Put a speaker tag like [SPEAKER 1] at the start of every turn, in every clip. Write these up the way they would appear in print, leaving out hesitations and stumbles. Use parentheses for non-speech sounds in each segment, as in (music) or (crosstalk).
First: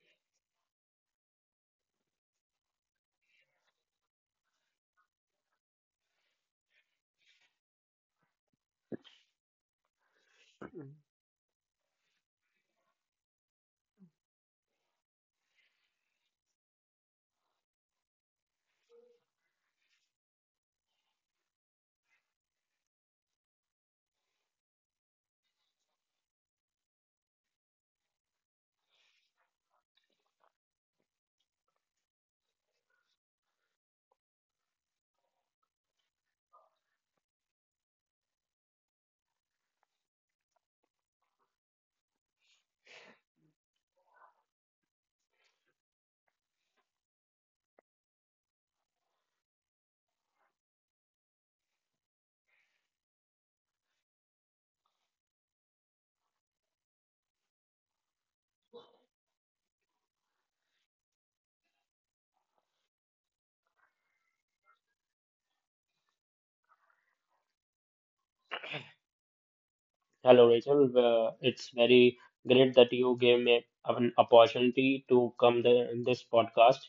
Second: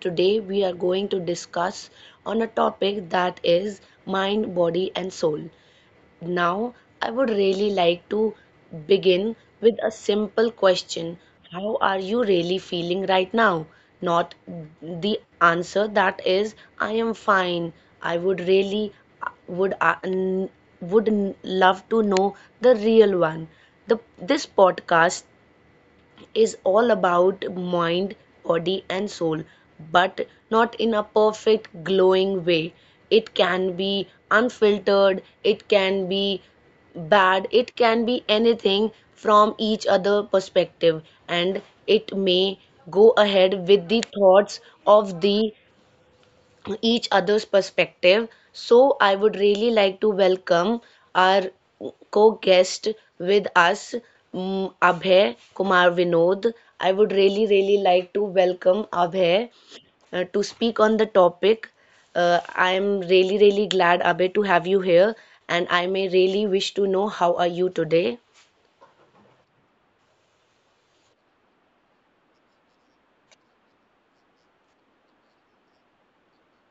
[SPEAKER 1] Today we are going to discuss on a topic that is mind, body and soul. Now I would really like to begin with a simple
[SPEAKER 2] Mm.
[SPEAKER 1] question. How are you really feeling right now? Not the answer that is I am fine. I would really would n- would n- love to know the real one. The this podcast is all about mind, body, and soul, but not in a perfect, glowing way. It can be unfiltered, it can be bad, it can be anything from each other perspective, and it may go ahead with the thoughts of the each other's perspective. So, I would really like to welcome our co guest with us, Abhay Kumar Vinod. I would really, really like to welcome Abhay to speak on the topic. I am really, really glad, Abhay, to have you here, and I may really wish to know how are you today.
[SPEAKER 2] Hello, Rachel. It's very great that you gave me an opportunity to come there in this podcast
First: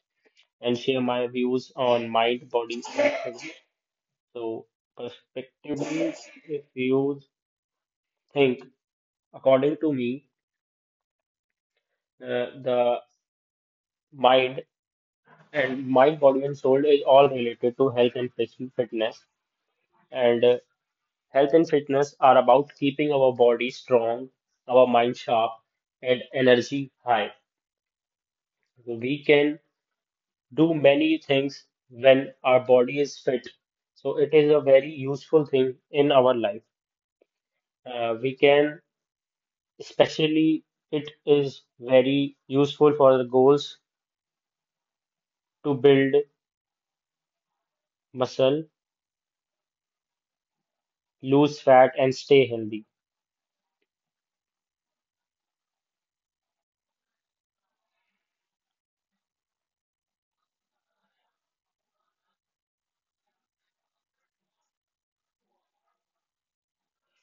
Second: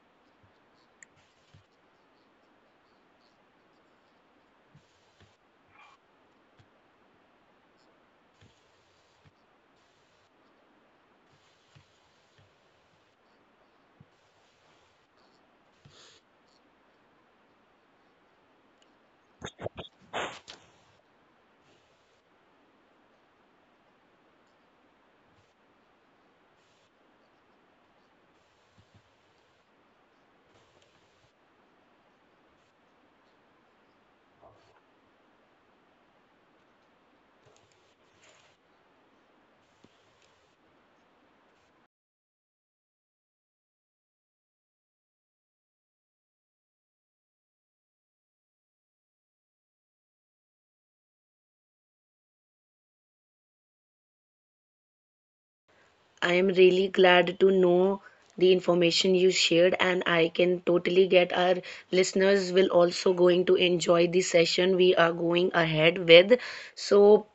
[SPEAKER 2] and share my views on mind, body, and soul. So, perspectively, if you think, according to me, the mind and mind, body, and soul is all related to health and physical fitness. And health and fitness are about keeping our body strong, our mind sharp, and energy high. So, we can do many things when our body is fit. So it is a very useful thing in our life. We can, especially, it is very useful for the goals to build muscle, lose fat, and stay healthy.
[SPEAKER 1] I am really glad to know the information you shared, and I can totally get our listeners will also going to enjoy the session we are going ahead with. So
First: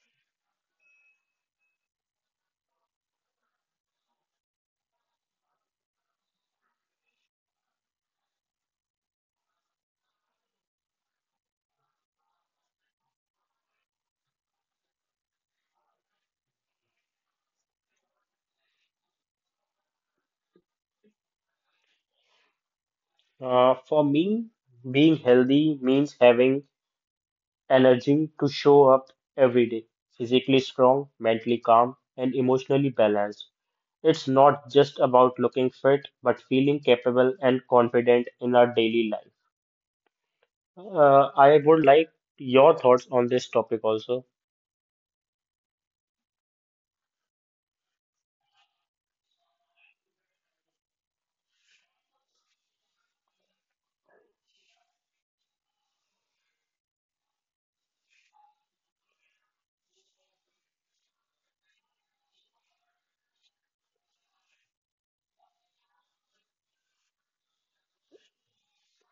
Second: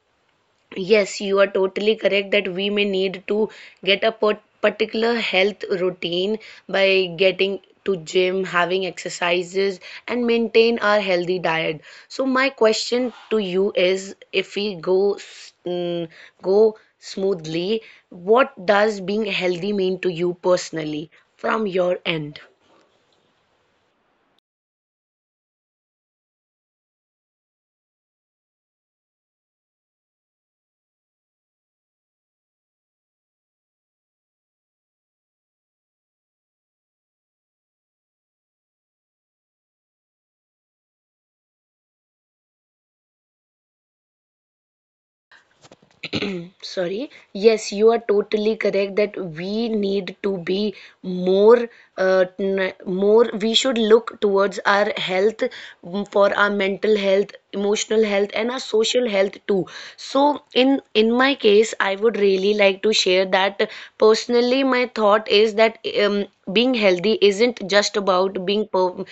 [SPEAKER 1] yes, you are totally correct that we may need to get a particular health routine by getting to gym, having exercises, and maintain our healthy diet. So my question to you is, if we go go smoothly, what does being healthy mean to you personally from your end?
[SPEAKER 2] For me, being healthy means having energy to show up every day, physically strong, mentally calm, and emotionally balanced. It's not just about looking fit, but feeling capable and confident in our daily life. I would like your thoughts on this topic also.
[SPEAKER 1] (clears throat) Sorry, yes, you are totally correct that we need to be more more we should look towards our health, for our mental health, emotional health and our social health too. So in my case I would really like to share that personally my thought is that um, being healthy isn't just about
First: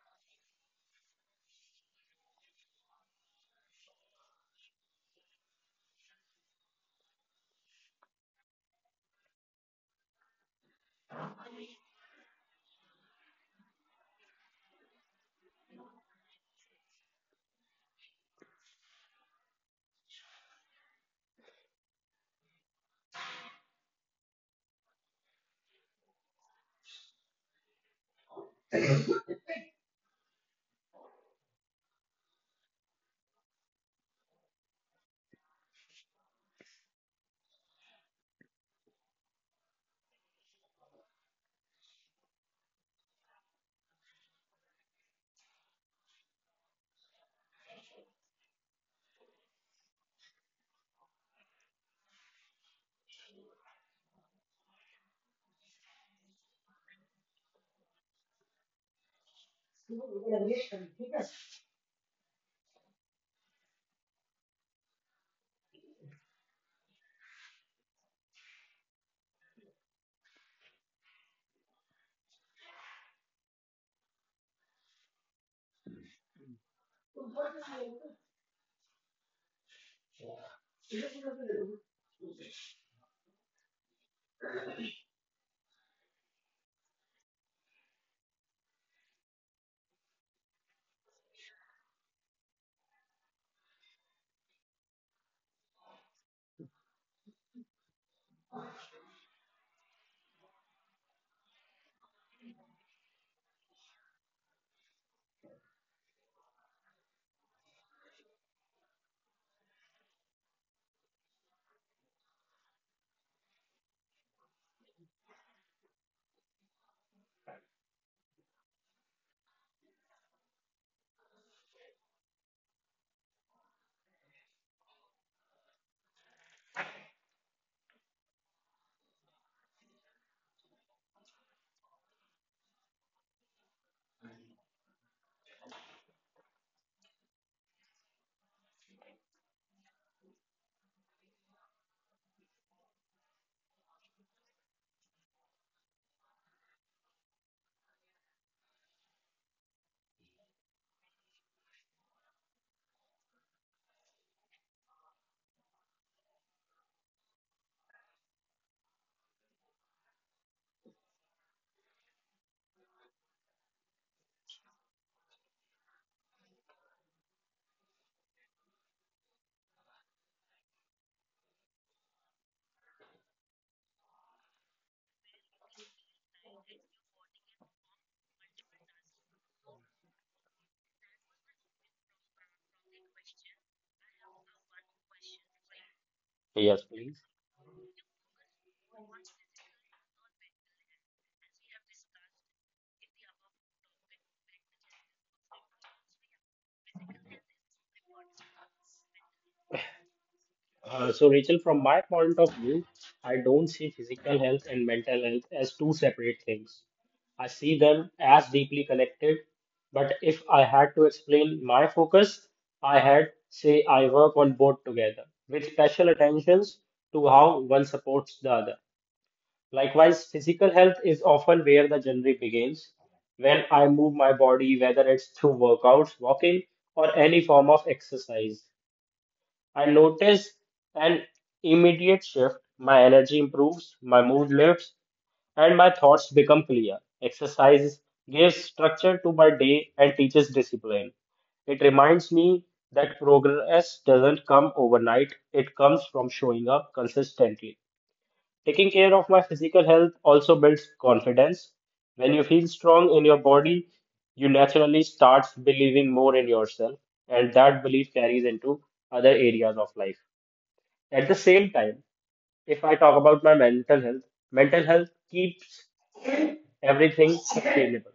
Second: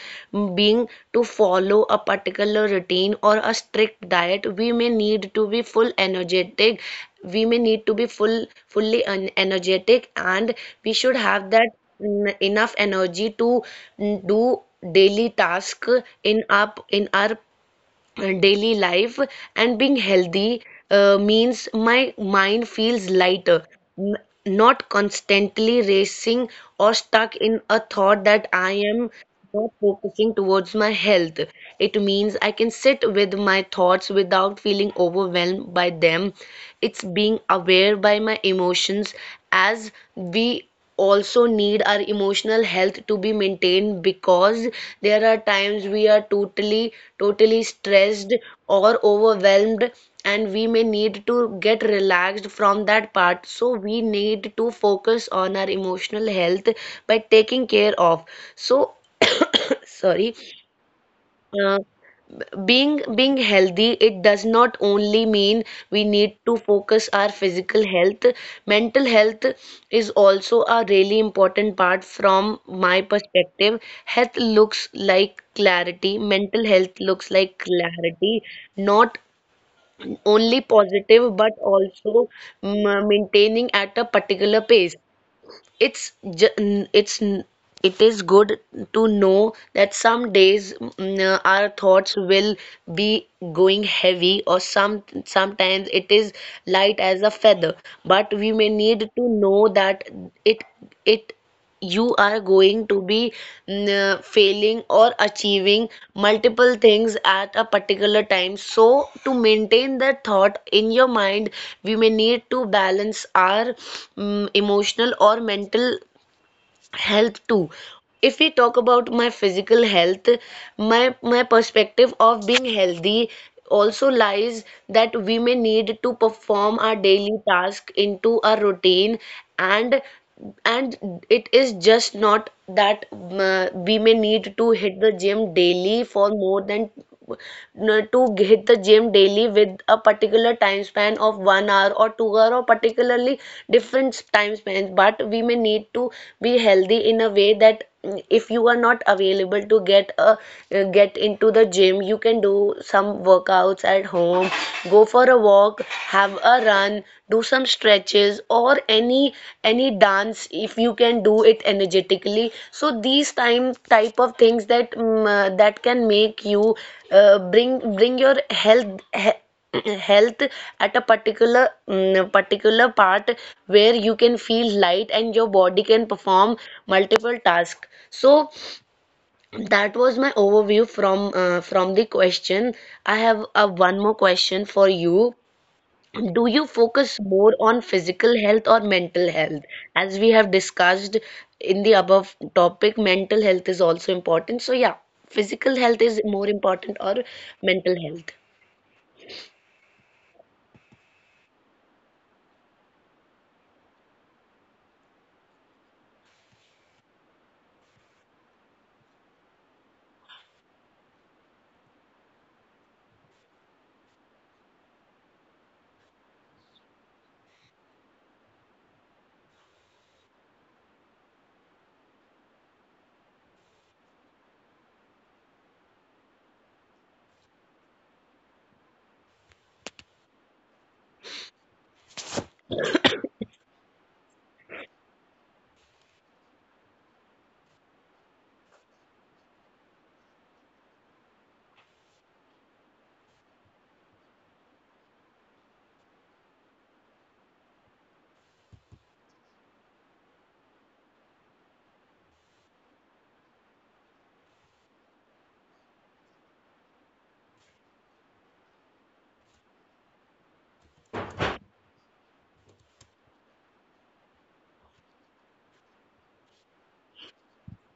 [SPEAKER 1] being to follow a particular routine or a strict diet. We may need to be full energetic, we may need to be fully energetic, and we should have that enough energy to do daily task in our daily life. And being healthy means my mind feels lighter, n- not constantly racing or stuck in a thought that I am not focusing towards my health. It means I can sit with my thoughts without feeling overwhelmed by them. It's being aware by my emotions, as we also need our emotional health to be maintained, because there are times we are totally stressed or overwhelmed, and we may need to get relaxed from that part, so we need to focus on our emotional health by taking care of. So (clears throat) sorry, uh, being healthy it does not only mean we need to focus our physical health. Mental health is also a really important part. From my perspective, health looks like clarity, mental health looks like clarity, not only positive but also maintaining at a particular pace. it's ju- it's it is good to know that some days, our thoughts will be going heavy, or sometimes it is light as a feather. But we may need to know that it it you are going to be failing or achieving multiple things at a particular time. So to maintain that thought in your mind, we may need to balance our emotional or mental health too. If we talk about my physical health, my perspective of being healthy also lies that we may need to perform our daily task into a routine. And and it is just not that we may need to hit the gym daily for more than to hit the gym daily with a particular time span of 1 hour or 2 hour, or particularly different time spans, but we may need to be healthy in a way that, if you are not available to get a get into the gym, you can do some workouts at home, go for a walk, have a run, do some stretches or any dance if you can do it energetically. So these time type of things that that can make you bring your (clears throat) health at a particular particular part where you can feel light and your body can perform multiple tasks. So that was my overview from the question. I have one more question for you.
[SPEAKER 2] Yes, please.
[SPEAKER 1] Do you focus more on physical health or mental health? As we have discussed in the above topic, mental health is also important. So, yeah, physical health is more important or mental health.
[SPEAKER 2] So, Rachel, from my point of view, I don't see physical health and mental health as two separate things. I see them as deeply connected. But if I had to explain my focus, I had say I work on both together with special attentions to how one supports the other. Likewise, physical health is often where the journey begins. When I move my body, whether it's through workouts, walking, or any form of exercise, I notice an immediate shift. My energy improves, my mood lifts, and my thoughts become clear. Exercise gives structure to my day and teaches discipline. It reminds me that progress doesn't come overnight, it comes from showing up consistently. Taking care of my physical health also builds confidence. When you feel strong in your body, you naturally start believing more in yourself, and that belief carries into other areas of life. At the same time, if I talk about my mental health keeps everything sustainable.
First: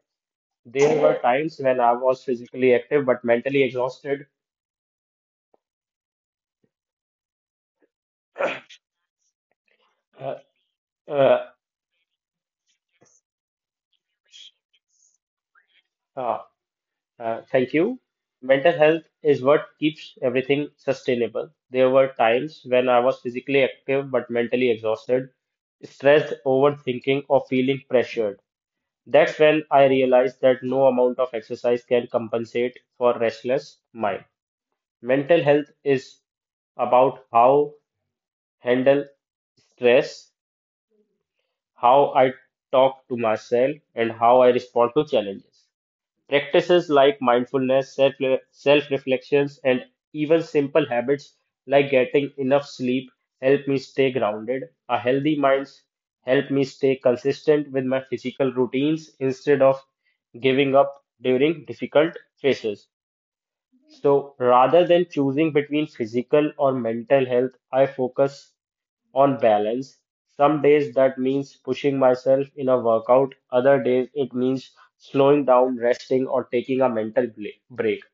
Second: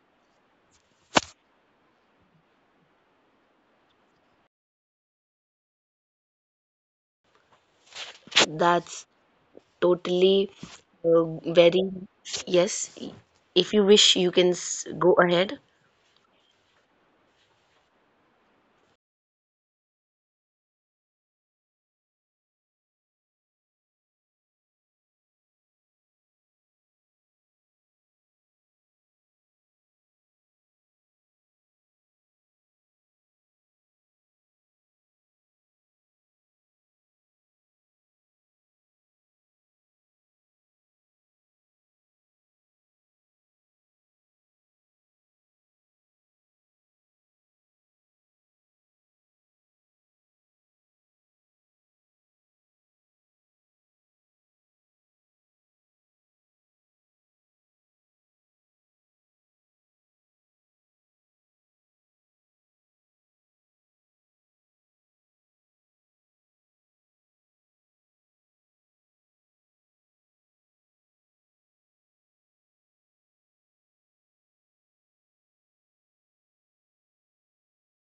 [SPEAKER 2] There were times when I was physically active but mentally exhausted.
[SPEAKER 1] That's
[SPEAKER 2] Uh,
[SPEAKER 1] totally uh,
[SPEAKER 2] uh,
[SPEAKER 1] very, yes. If you wish, you can go ahead.
[SPEAKER 2] uh, Thank you. Mental health is what keeps everything sustainable. There were times when I was physically active but mentally exhausted, stressed, overthinking, or feeling pressured. That's when I realized that no amount of exercise can compensate for restless mind. Mental health is about how handle stress, how I talk to myself, and how I respond to challenges. Practices like mindfulness, self reflections, and even simple habits like getting enough sleep help me stay grounded. A healthy mind help me stay consistent with my physical routines instead of giving up during difficult phases. So rather than choosing between physical or mental health, I focus on balance. Some days that means pushing myself in a workout, other days it means slowing down, resting, or taking a mental break.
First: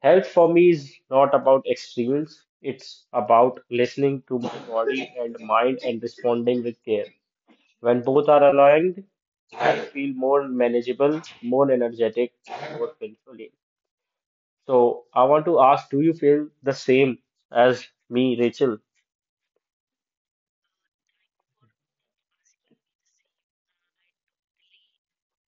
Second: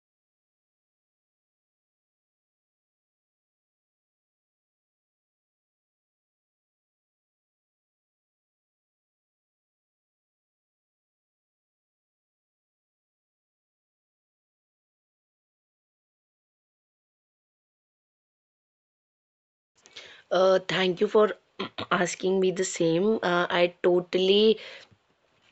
[SPEAKER 2] Health for me is not about extremes, it's about listening to my body and mind and responding with care. When both are aligned, I feel more manageable, more energetic, more fulfilling. So I want to ask, do you feel the same as me, Rachel?
[SPEAKER 1] Thank you for (clears throat) asking me the same.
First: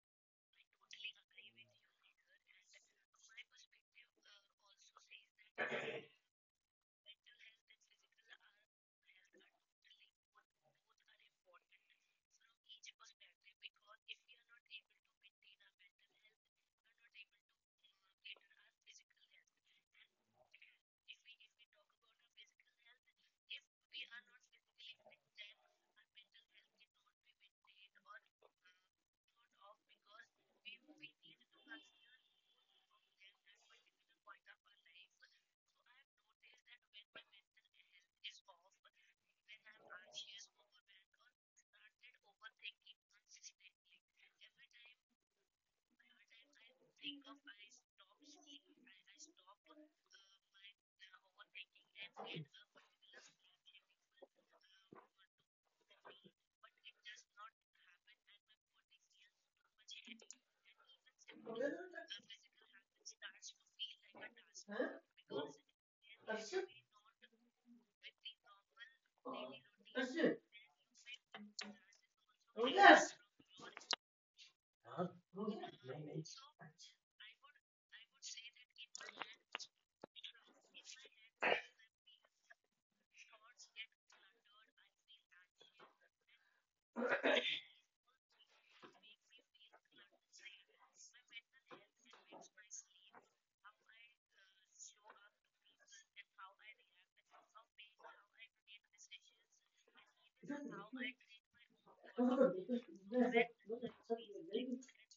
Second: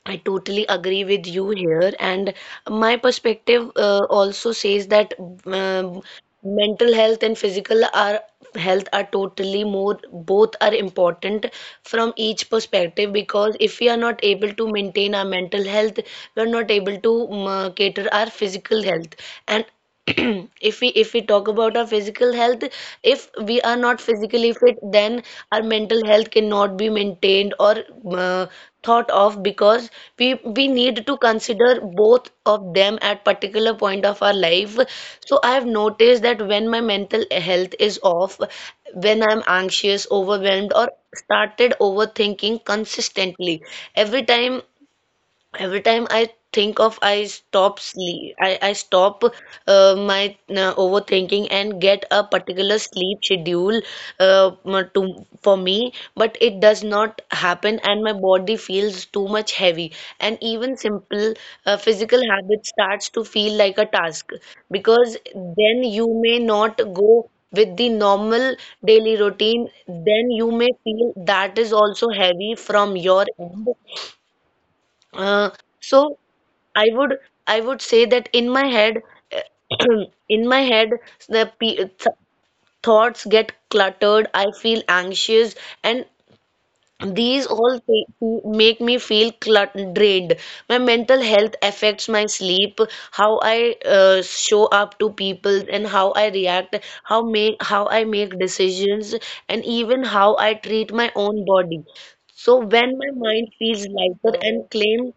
[SPEAKER 1] I totally agree with you here, and my perspective also says that um, mental health and physical are health are totally more, both are important from each perspective, because if we are not able to maintain our mental health, we are not able to cater our physical health, and (clears throat) if we talk about our physical health, if we are not physically fit then our mental health cannot be maintained or uh, thought of, because we need to consider both of them at particular point of our life. So I have noticed that when my mental health is off, when I'm anxious, overwhelmed or started overthinking consistently every time, every time I think of, I stop sleep. I stop my overthinking and get a particular sleep schedule to for me, but it does not happen, and my body feels too much heavy. And even simple physical habits starts to feel like a task, because then you may not go with the normal daily routine. Then you may feel that is also heavy from your end. uh, so I would, I would say that in my head, (clears throat) in my head, the pe th thoughts get cluttered. I feel anxious, and these all th make me feel clut drained. My mental health affects my sleep, how I show up to people, and how I react, how I make decisions, and even how I treat my own body. So when my mind feels lighter and claim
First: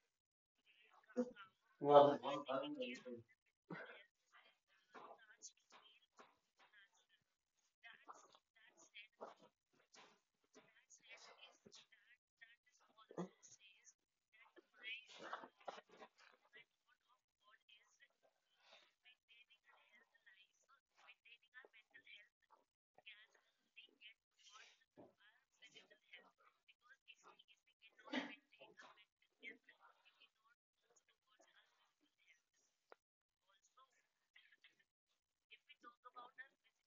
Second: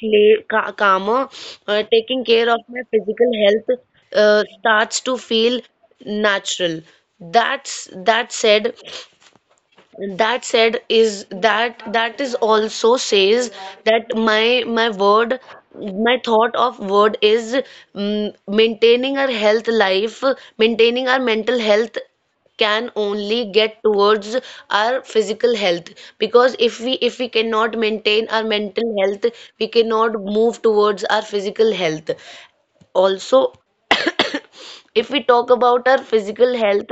[SPEAKER 1] cla- ca- calmer, taking care of my physical health starts to feel natural. That's that said is that that is also says that my word my thought of word is mm, maintaining our health life maintaining our mental health can only get towards our physical health, because if we cannot maintain our mental health, we cannot move towards our physical health also. (coughs) If we talk about our physical health,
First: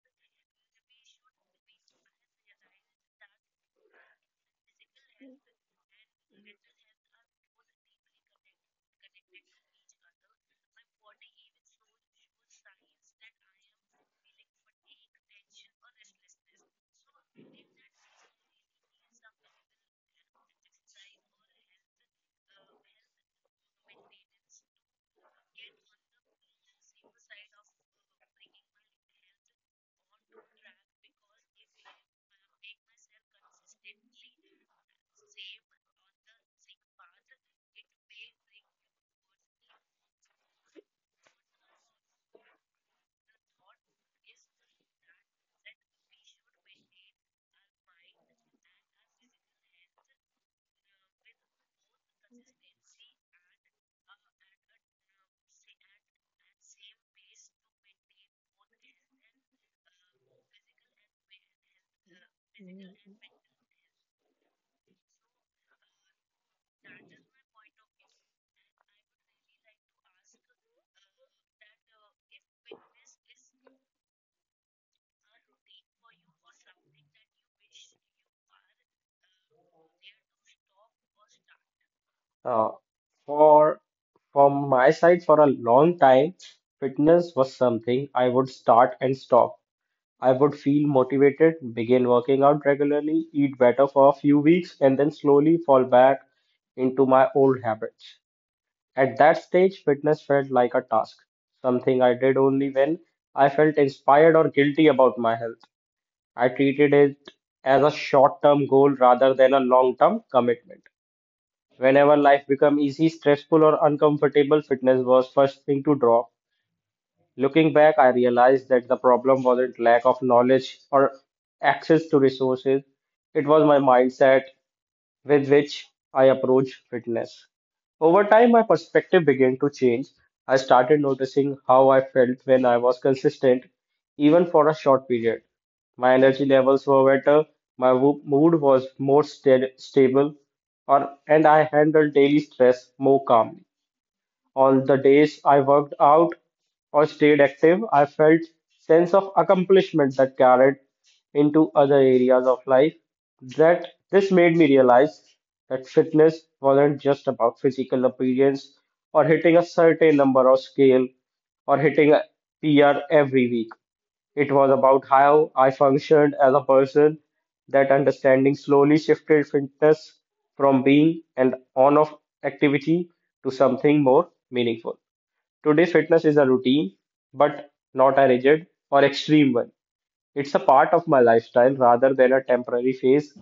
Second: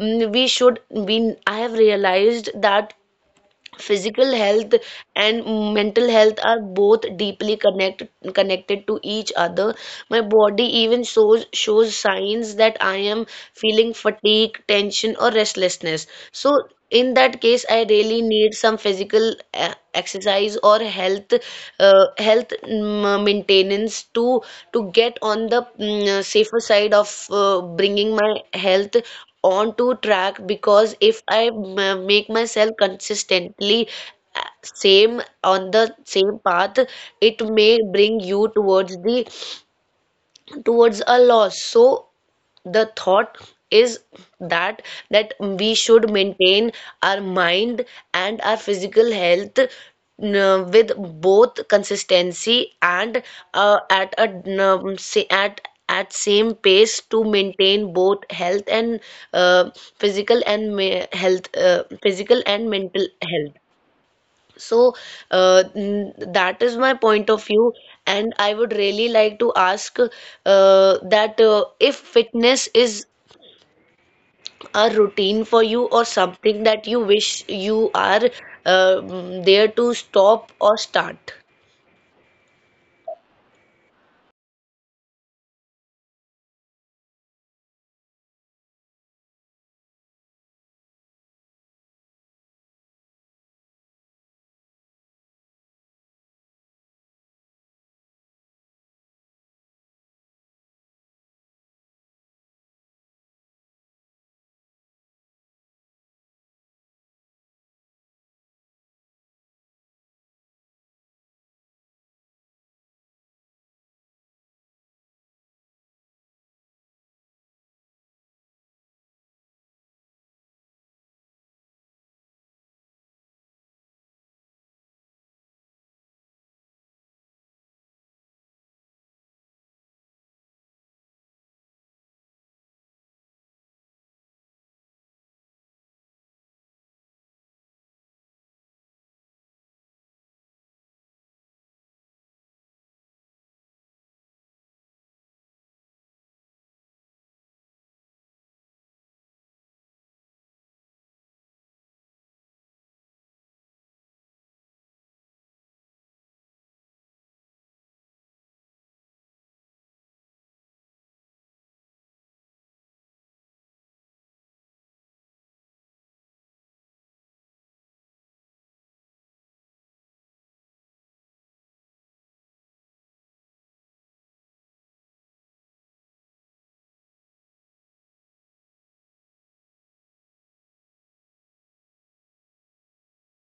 [SPEAKER 1] we I have realized that physical health and mental health are both deeply connected to each other. My body even shows signs that I am feeling fatigue, tension or restlessness. So in that case I really need some physical exercise or health, maintenance to get on the safer side of bringing my health onto track, because if I make myself consistently same on the same path, it may bring you towards the towards a loss. So the thought is that that we should maintain our mind and our physical health with both consistency and at a um, sa- at at same pace to maintain both health and uh, physical and mental health. So that is my point of view, and I would really like to ask that if fitness is a routine for you or something that you wish you are there to stop or start.
[SPEAKER 2] Uh, for From my side, for a long time, fitness was something I would start and stop. I would feel motivated, begin working out regularly, eat better for a few weeks, and then slowly fall back into my old habits. At that stage, fitness felt like a task, something I did only when I felt inspired or guilty about my health. I treated it as a short-term goal rather than a long-term commitment. Whenever life became easy, stressful, or uncomfortable, fitness was first thing to drop. Looking back, I realized that the problem wasn't lack of knowledge or access to resources. It was my mindset with which I approach fitness. Over time, my perspective began to change. I started noticing how I felt when I was consistent, even for a short period. My energy levels were better, mood was more stable, or, and I handled daily stress more calmly. All the days I worked out or stayed active, I felt sense of accomplishment that carried into other areas of life. That this made me realize that fitness wasn't just about physical appearance or hitting a certain number or scale or hitting a PR every week. It was about how I functioned as a person. That understanding slowly shifted fitness from being an on off activity to something more meaningful. Today, fitness is a routine, but not a rigid or extreme one. It's a part of my lifestyle rather than a temporary phase.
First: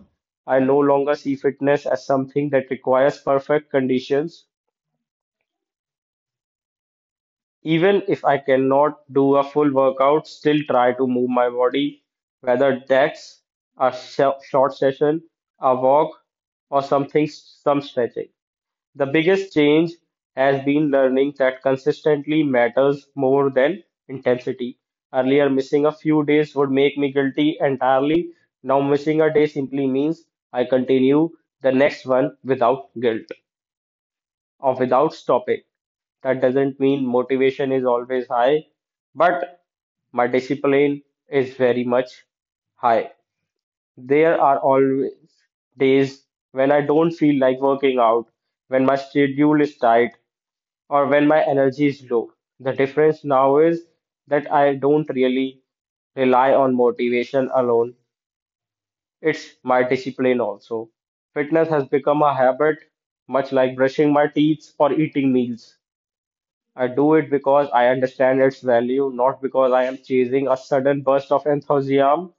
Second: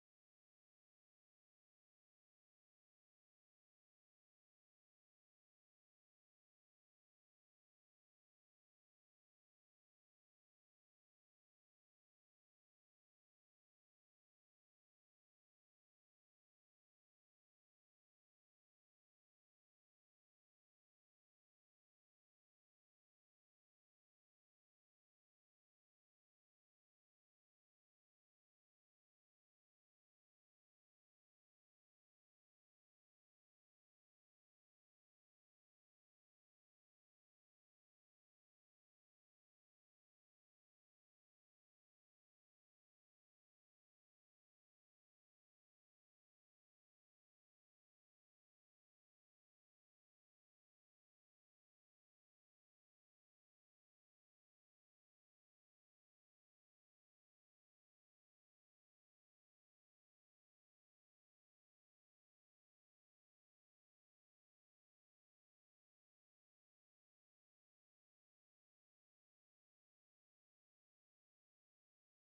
[SPEAKER 2] I no longer see fitness as something that requires perfect conditions. Even if I cannot do a full workout, still try to move my body, whether that's short session, a walk, or something, some stretching. The biggest change has been learning that consistently matters more than intensity. Earlier, missing a few days would make me guilty entirely. Now, missing a day simply means I continue the next one without guilt or without stopping. That doesn't mean motivation is always high, but my discipline is very much high. There are always days when I don't feel like working out, when my schedule is tight, or when my energy is low. The difference now is that I don't really rely on motivation alone, it's my discipline also. Fitness has become a habit, much like brushing my teeth or eating meals. I do it because I understand its value, not because I am chasing a sudden burst of enthusiasm.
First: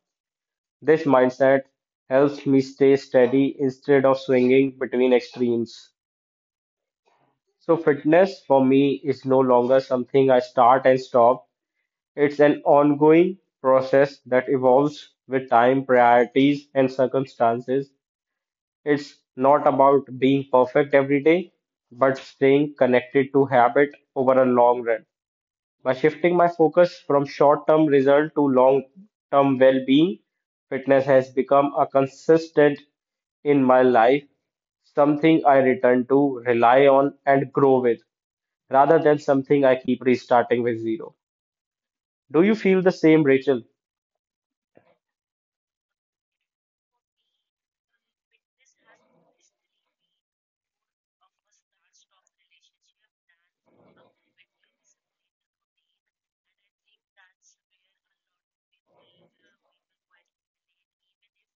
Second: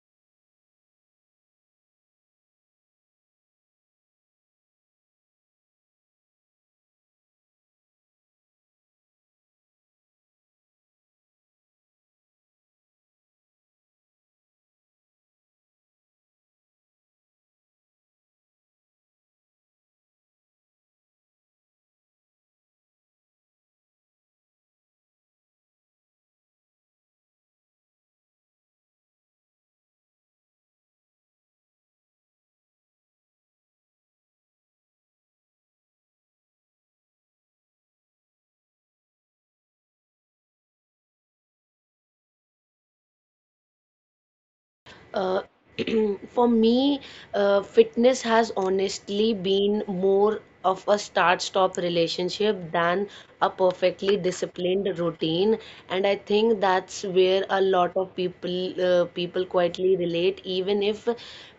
[SPEAKER 2] This mindset helps me stay steady instead of swinging between extremes. So, fitness for me is no longer something I start and stop, it's an ongoing process that evolves with time, priorities, and circumstances. It's not about being perfect every day, but staying connected to habit over a long run. By shifting my focus from short term result to long term well being, fitness has become a consistent in my life, something I return to, rely on, and grow with, rather than something I keep restarting with zero. Do you feel the same, Rachel?
[SPEAKER 1] Uh, (clears throat) for me, fitness has honestly been more of a start-stop relationship than a perfectly disciplined routine, and I think that's where a lot of people people quietly relate, even if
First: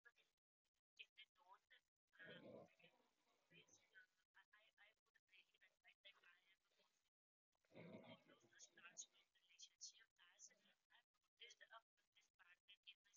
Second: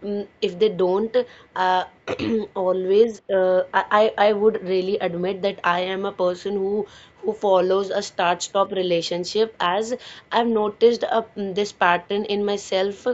[SPEAKER 1] if they don't uh, (clears throat) always. I would really admit that I am a person who follows a start-stop relationship, as I've noticed this pattern in myself,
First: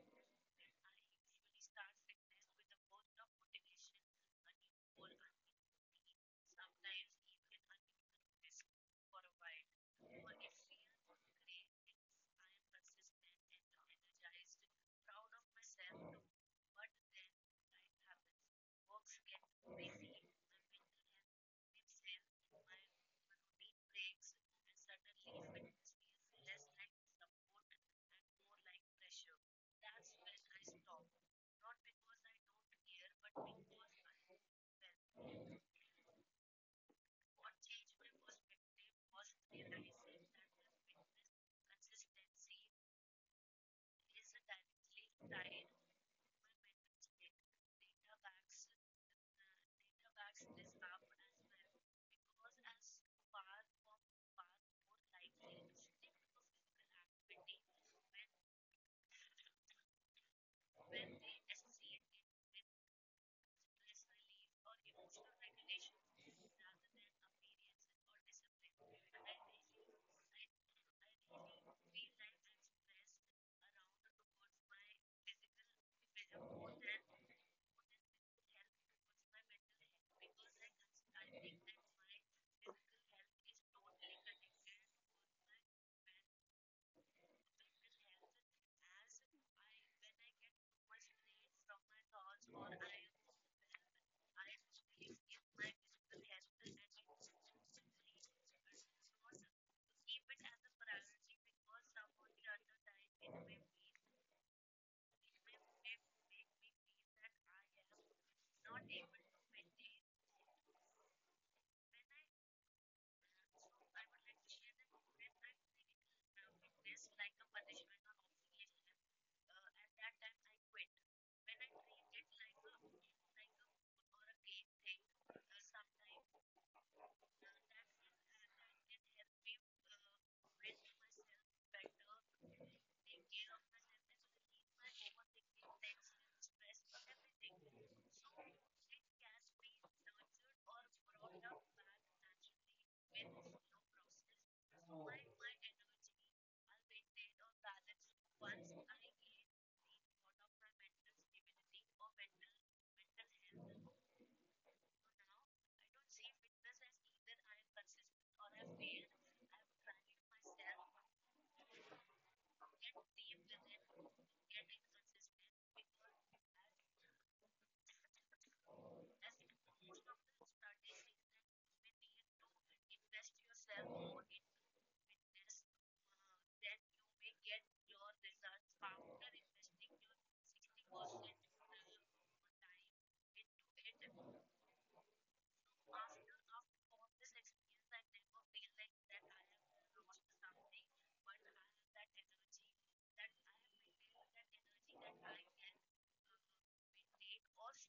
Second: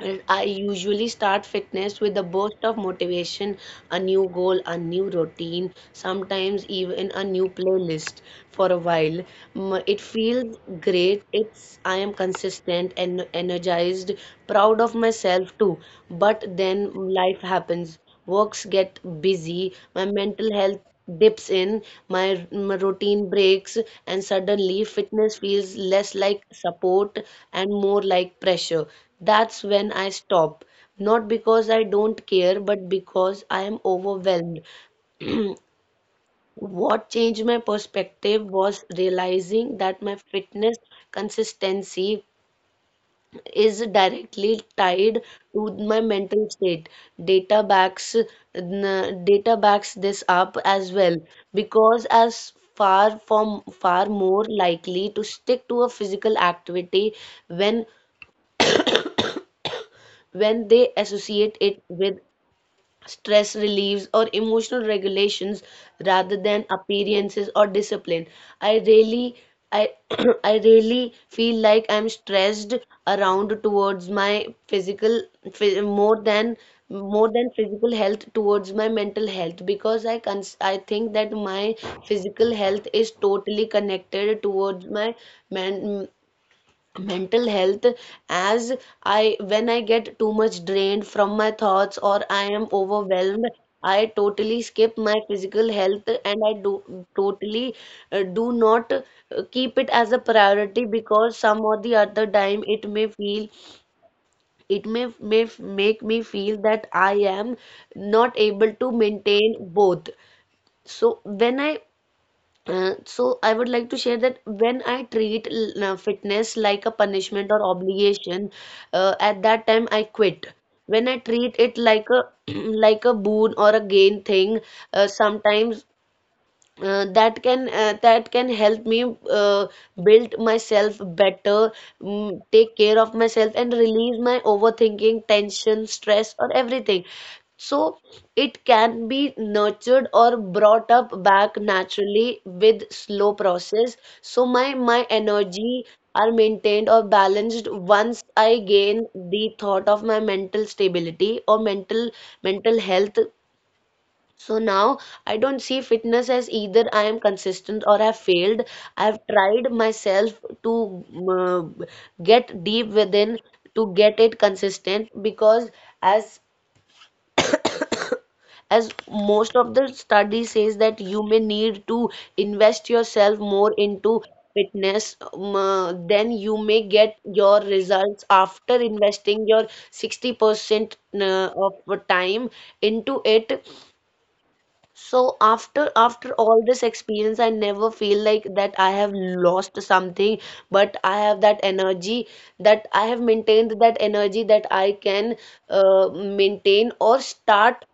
[SPEAKER 1] and I usually start fitness with a burst of motivation, a new goal, a new routine, sometimes even a new playlist for a while. It feels great. It's I am consistent and energized, proud of myself too. But then life happens, works get busy, my mental health dips in, my routine breaks, and suddenly fitness feels less like support and more like pressure. That's when I stop. Not because I don't care, but because I am overwhelmed. What changed my perspective was realizing that my fitness consistency is directly tied to my mental state. Data backs data backs this up as well because as far from far more likely to stick to a physical activity when when they associate it with stress relieves, or emotional regulations rather than appearances or discipline. I really I (clears throat) I really feel like I'm stressed around towards my physical phy- more than more than physical health towards my mental health because I think that my physical health is totally connected towards my man mental health as I when I get too much drained from my thoughts or I am overwhelmed, I totally skip my physical health and I do totally do not keep it as a priority because some or the other time it may feel it may make me feel that I am not able to maintain both. So when I so I would like to share that when I treat fitness like a punishment or obligation, at that time I quit. When I treat it like a (clears throat) like a boon or a gain thing, sometimes that can help me uh, build myself better, take care of myself, and release my overthinking, tension, stress, or everything. So it can be nurtured or brought up back naturally with slow process. So my energy are maintained or balanced once I gain the thought of my mental stability or mental health. So now I don't see fitness as either I am consistent or I've failed. I've tried myself to get deep within to get it consistent because as as most of the study says that you may need to invest yourself more into fitness then you may get your results after investing your 60% of time into it. So after all this experience, I never feel like that I have lost something, but I have that energy that I have maintained that energy that I can maintain or start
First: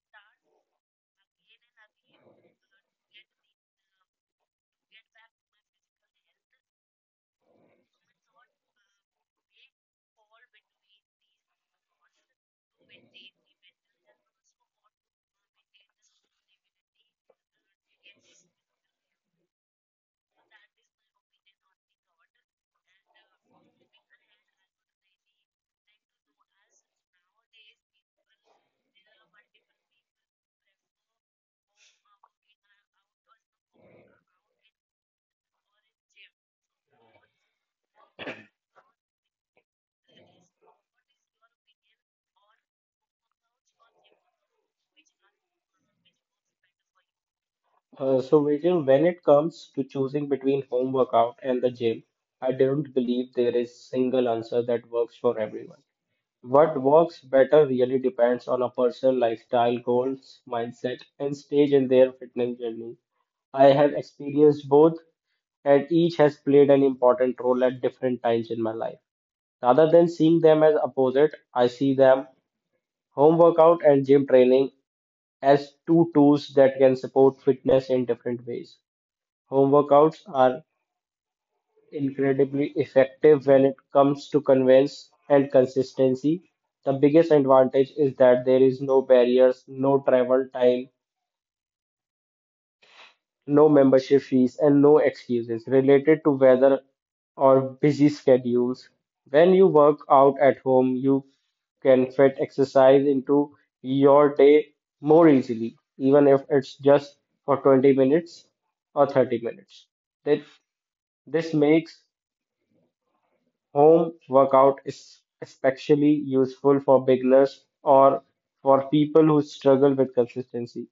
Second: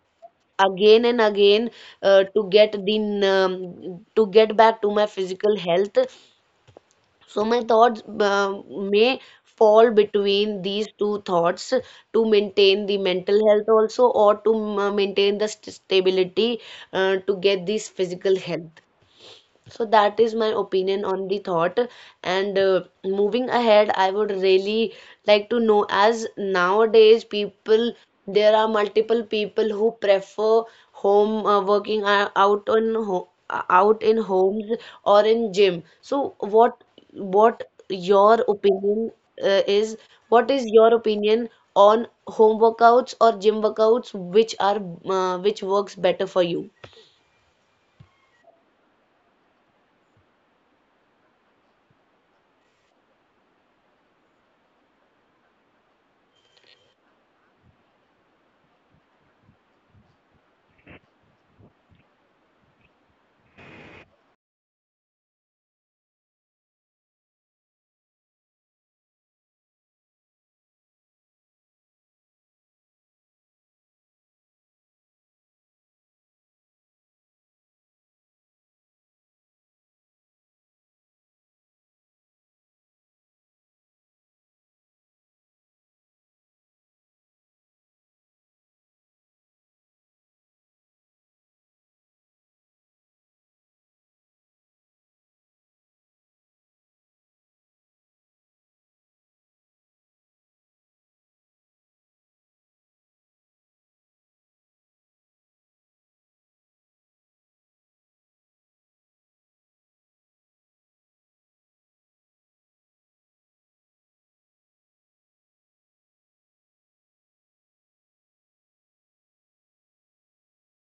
[SPEAKER 1] again and again to to get back to my physical health. So my thoughts may fall between these two thoughts to maintain the mental health also or to maintain the st stability to get this physical health. So that is my opinion on the thought. And moving ahead, I would really like to know as nowadays people, there are multiple people who prefer home working out on ho out in homes or in gym. So what your opinion is? What is your opinion on home workouts or gym workouts, which are which works better for you?
[SPEAKER 2] So, Rachel, when it comes to choosing between home workout and the gym, I don't believe there is single answer that works for everyone. What works better really depends on a person's lifestyle, goals, mindset, and stage in their fitness journey. I have experienced both, and each has played an important role at different times in my life. Rather than seeing them as opposite, I see them home workout and gym training as two tools that can support fitness in different ways. Home workouts are incredibly effective when it comes to conveyance and consistency. The biggest advantage is that there is no barriers, no travel time, no membership fees, and no excuses related to weather or busy schedules. When you work out at home, you can fit exercise into your day more easily, even if it's just for 20 minutes or 30 minutes. That this makes. Home workout is especially useful for beginners or for people who struggle with consistency.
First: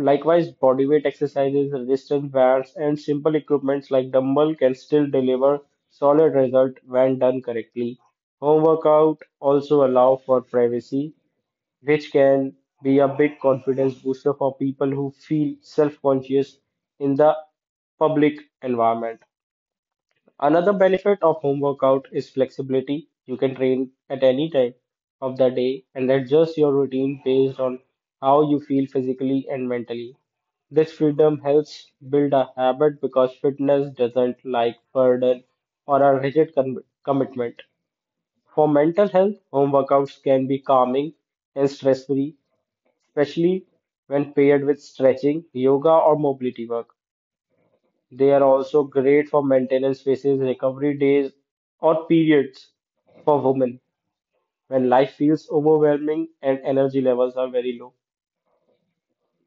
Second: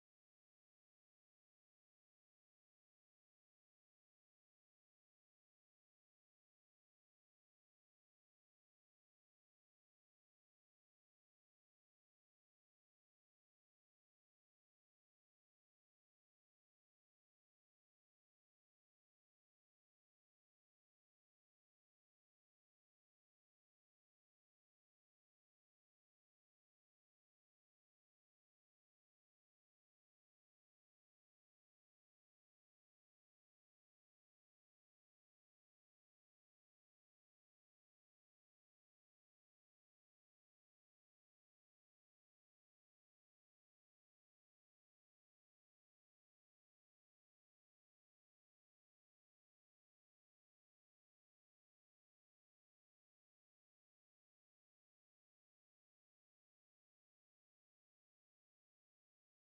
[SPEAKER 2] Likewise, bodyweight exercises, resistance bands, and simple equipments like dumbbell can still deliver solid result when done correctly. Home workout also allow for privacy, which can be a big confidence booster for people who feel self-conscious in the public environment. Another benefit of home workout is flexibility. You can train at any time of the day and adjust your routine based on how you feel physically and mentally. This freedom helps build a habit because fitness doesn't like burden or a rigid commitment. For mental health, home workouts can be calming and stress free, especially when paired with stretching, yoga, or mobility work. They are also great for maintenance phases, recovery days, or periods for women when life feels overwhelming and energy levels are very low.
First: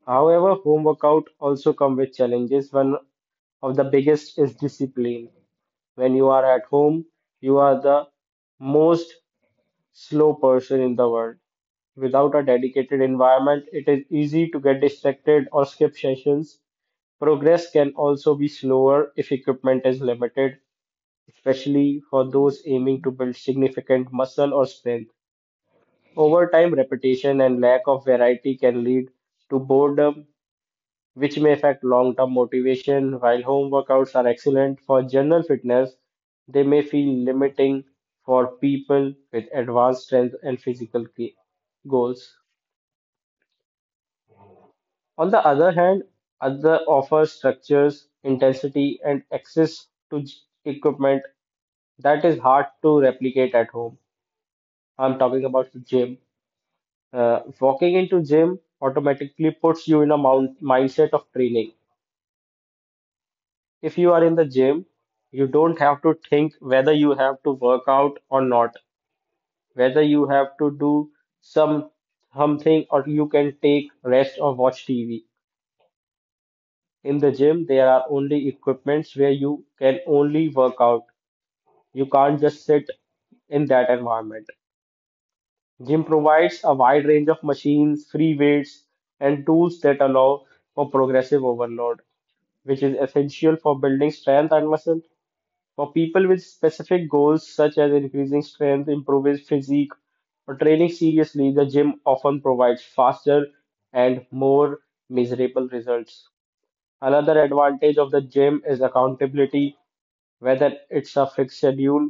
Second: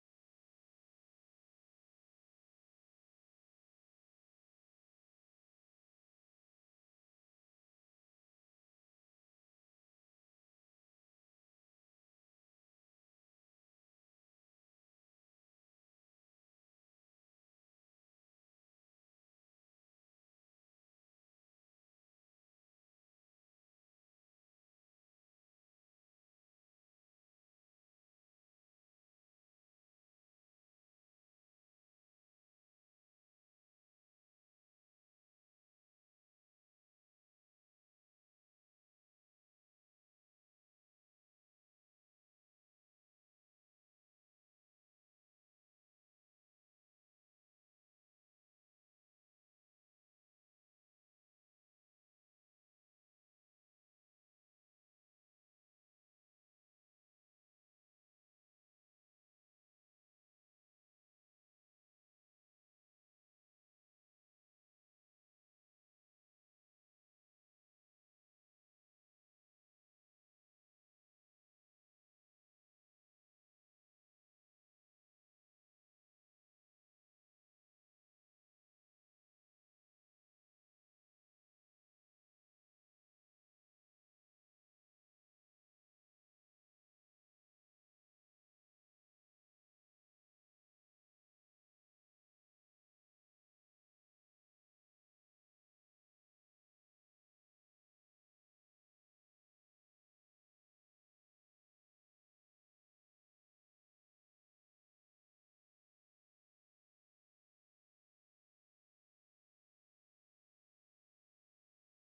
[SPEAKER 2] However, home workout also come with challenges. One of the biggest is discipline. When you are at home, you are the most slow person in the world. Without a dedicated environment, it is easy to get distracted or skip sessions. Progress can also be slower if equipment is limited especially for those aiming to build significant muscle or strength. Over time, repetition and lack of variety can lead to boredom, which may affect long term motivation. While home workouts are excellent for general fitness, they may feel limiting for people with advanced strength and physical goals. On the other hand, other offer structures, intensity, and access to equipment that is hard to replicate at home. I'm talking about the gym. Walking into gym automatically puts you in a mount mindset of training. If you are in the gym, you don't have to think whether you have to work out or not, whether you have to do some something or you can take rest or watch TV. In the gym, there are only equipments where you can only work out. You can't just sit in that environment. Gym provides a wide range of machines, free weights, and tools that allow for progressive overload, which is essential for building strength and muscle. For people with specific goals such as increasing strength, improving physique, or training seriously, the gym often provides faster and more measurable results. Another advantage of the gym is accountability whether it's a fixed schedule,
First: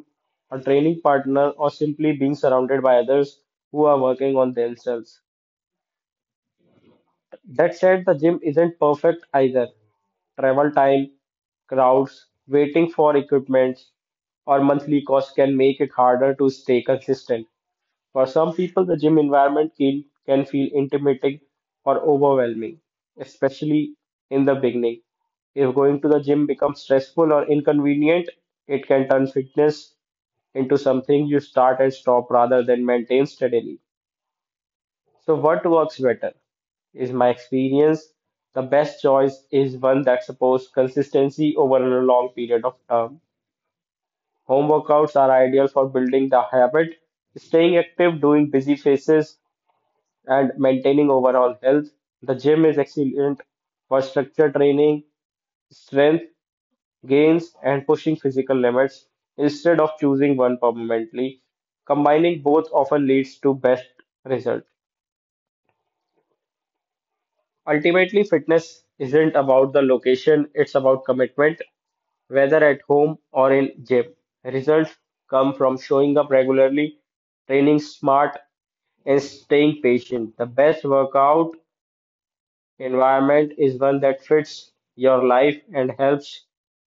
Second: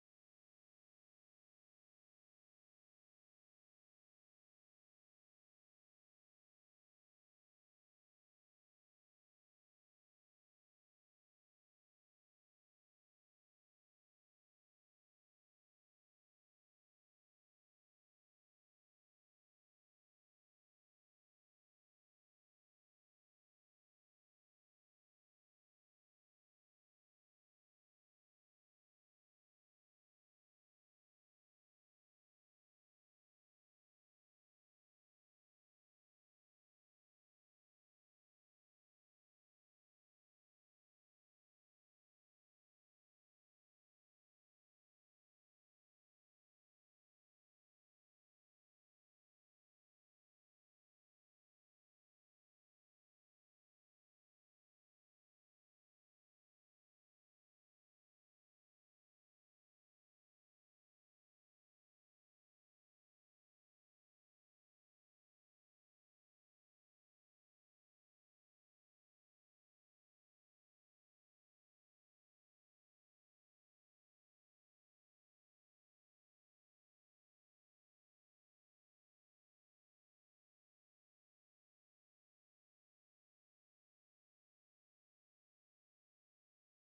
[SPEAKER 2] a training partner, or simply being surrounded by others who are working on themselves. That said, the gym isn't perfect either. Travel time, crowds, waiting for equipment, or monthly costs can make it harder to stay consistent. For some people, the gym environment can feel intimidating or overwhelming, especially in the beginning. If going to the gym becomes stressful or inconvenient, it can turn fitness into something you start and stop rather than maintain steadily. So, what works better? Is my experience the best choice is one that supports consistency over a long period of time. Home workouts are ideal for building the habit, staying active, doing busy phases, and maintaining overall health. The gym is excellent for structure training, strength gains, and pushing physical limits instead of choosing one permanently. Combining both often leads to best result. Ultimately, fitness isn't about the location, it's about commitment, whether at home or in gym. Results come from showing up regularly, training smart, and staying patient. The best workout environment is one that fits your life and helps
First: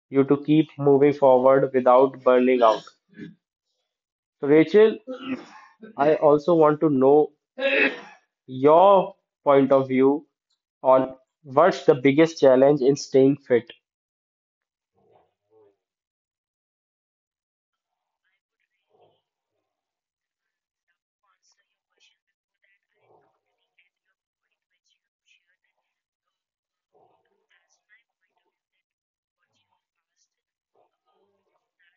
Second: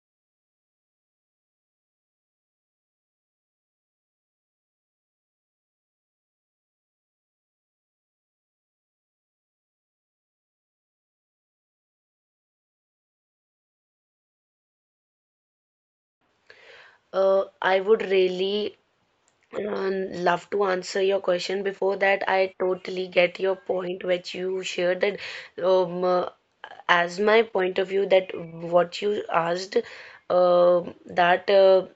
[SPEAKER 2] you to keep moving forward without burning out. So, Rachel, I also want to know your point of view on what's the biggest challenge in staying fit.
[SPEAKER 1] I would really love to answer your question. Before that, I totally get your point, which you shared that, um, uh, as my point of view, that what you asked, uh, that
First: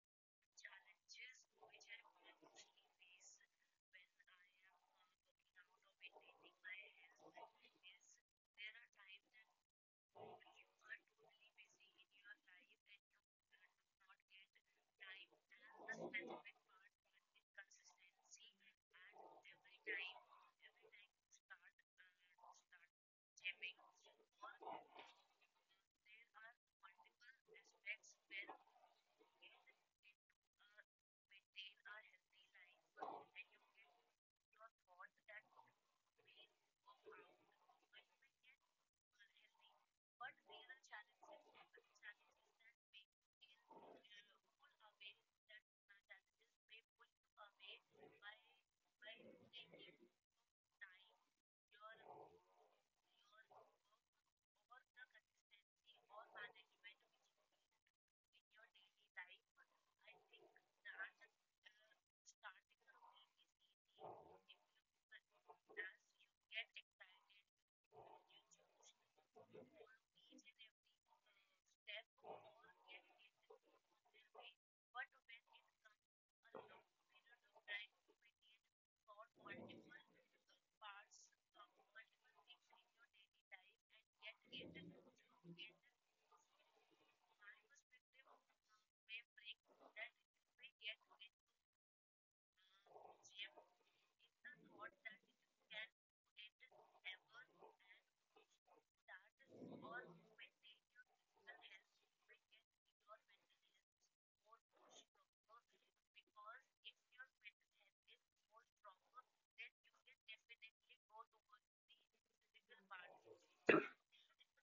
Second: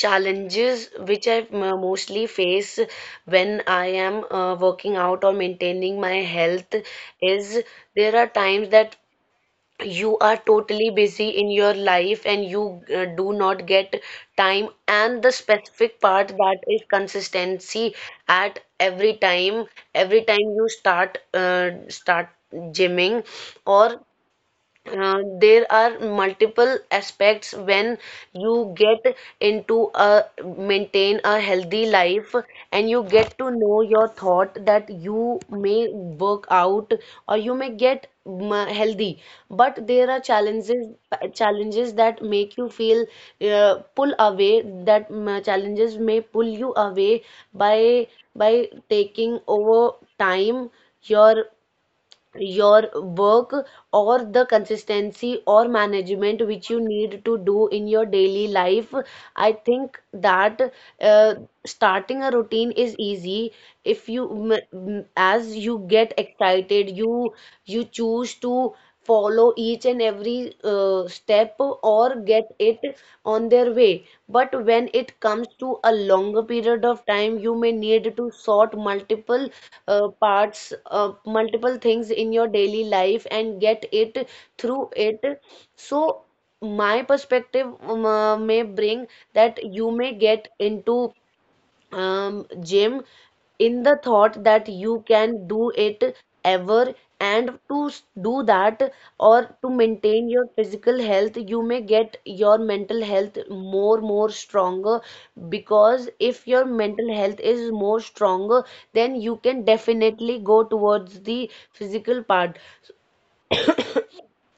[SPEAKER 1] challenges which I mostly face when I am working out or maintaining my health is there are times that you are totally busy in your life and you do not get time, and the specific part that is consistency at every time. Every time you start start gymming or there are multiple aspects when you get into a maintain a healthy life and you get to know your thought that you may work out or you may get healthy, but there are challenges that make you feel pull away that mm, challenges may pull you away by taking over time, your your work, or the consistency or management which you need to do in your daily life. I think that uh, starting a routine is easy. If you as you get excited, you choose to follow each and every step or get it on their way. But when it comes to a longer period of time, you may need to sort multiple multiple things in your daily life and get it through it. So, my perspective may bring that you may get into gym, in the thought that you can do it ever, and to do that or to maintain your physical health, you may get your mental health more stronger. Because if your mental health is more stronger, then you can definitely go towards the physical part.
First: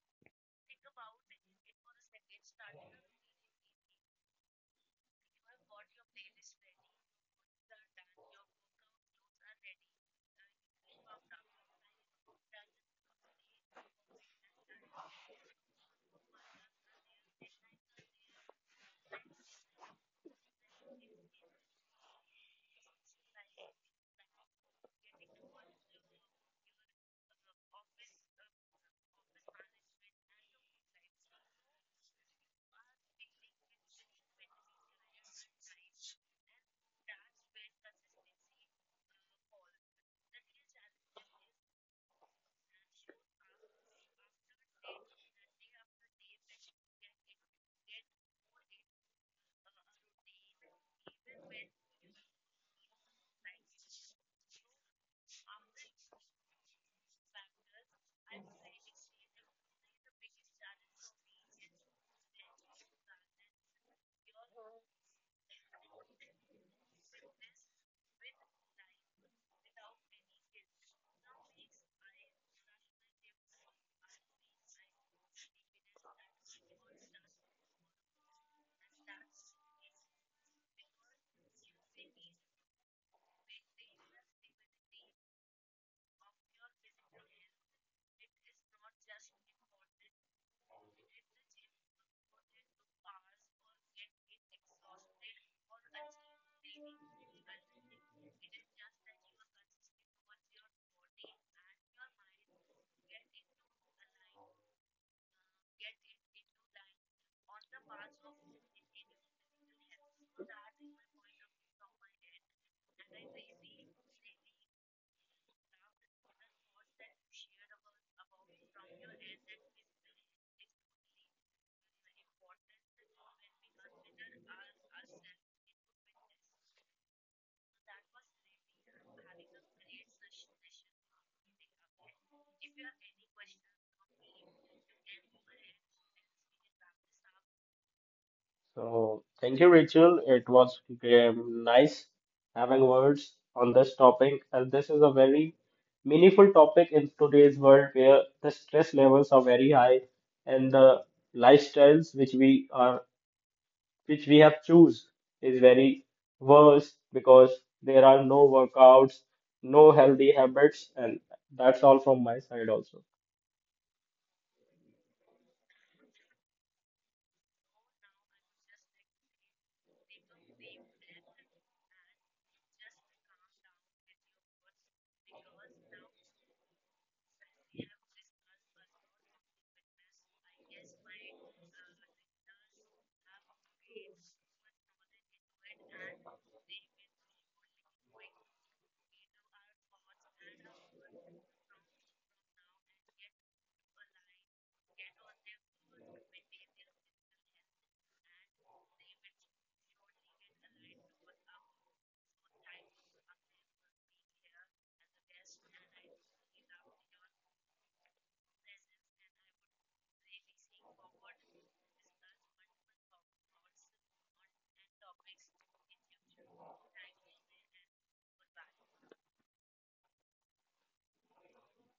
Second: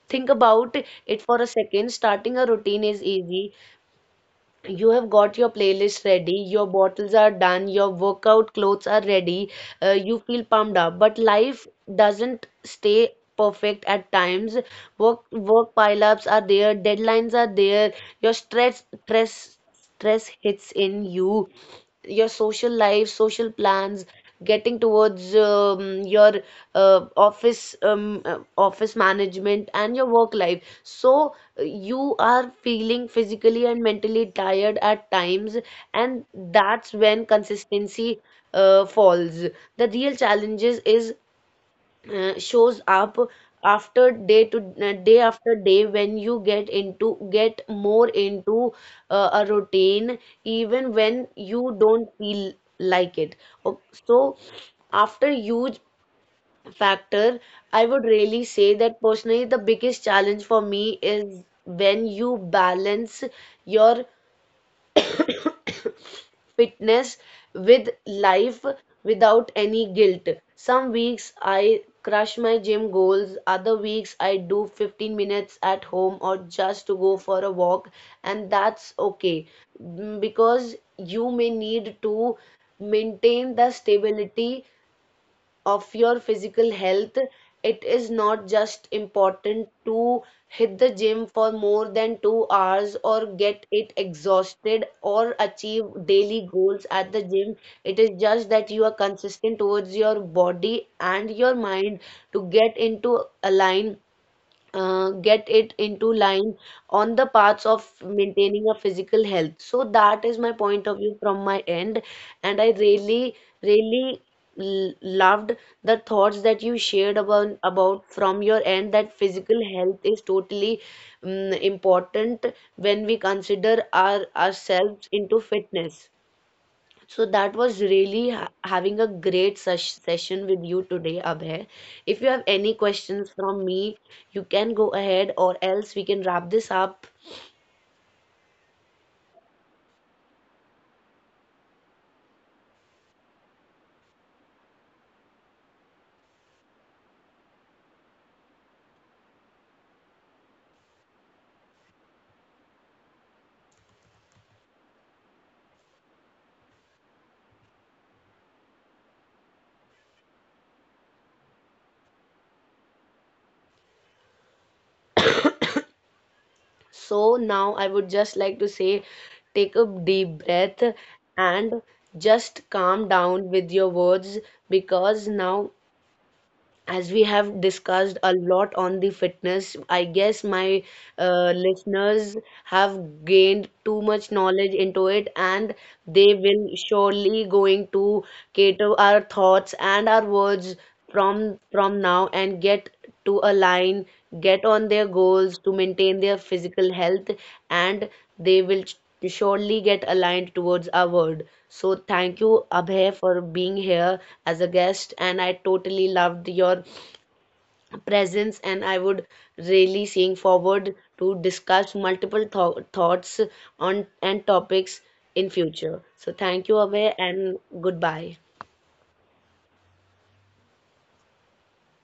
[SPEAKER 1] Think about it for a second. Starting a routine is easy. You have got your playlist ready, your bottles are done, your workout clothes are ready, you feel pumped up. But life doesn't stay perfect at times. Work pileups are there, deadlines are there, your stress hits in you, your social life, social plans, getting towards your office management and your work life. So you are feeling physically and mentally tired at times, and that's when consistency falls. The real challenges is shows up after day to day after day when you get more into a routine even when you don't feel like it. O- so after huge factor, I would really say that personally the biggest challenge for me is when you balance your fitness with life without any guilt. Some weeks I crush my gym goals, other weeks I do 15 minutes at home or just to go for a walk, and that's okay. Because you may need to maintain the stability of your physical health. It is not just important to hit the gym for more than 2 hours or get it exhausted or achieve daily goals at the gym. It is just that you are consistent towards your body and your mind to get into a line, get it into line on the paths of maintaining a physical health. So that is my point of view from my end, and I really, really loved the thoughts that you shared about from your end that physical health is totally important when we consider ourselves into fitness. So that was really ha having a great sesh session with you today, Abhay. If you have any questions from me, you can go ahead, or else we can wrap this up.
[SPEAKER 2] So, thank you, Rachel. It was nice having words on this topic, and this is a very meaningful topic in today's world where the stress levels are very high and the lifestyles which we have choose is very worse because there are no workouts, no healthy habits, and that's all from my side also.
[SPEAKER 1] So now I would just like to say, take a deep breath and just calm down with your words because now, as we have discussed a lot on the fitness, I guess my listeners have gained too much knowledge into it, and they will surely going to cater our thoughts and our words from now and get to align, get on their goals to maintain their physical health, and they will you surely get aligned towards our word. So thank you, Abhay, for being here as a guest, and I totally loved your presence, and I would really seeing forward to discuss multiple thoughts on and topics in future. So thank you, Abhay, and goodbye.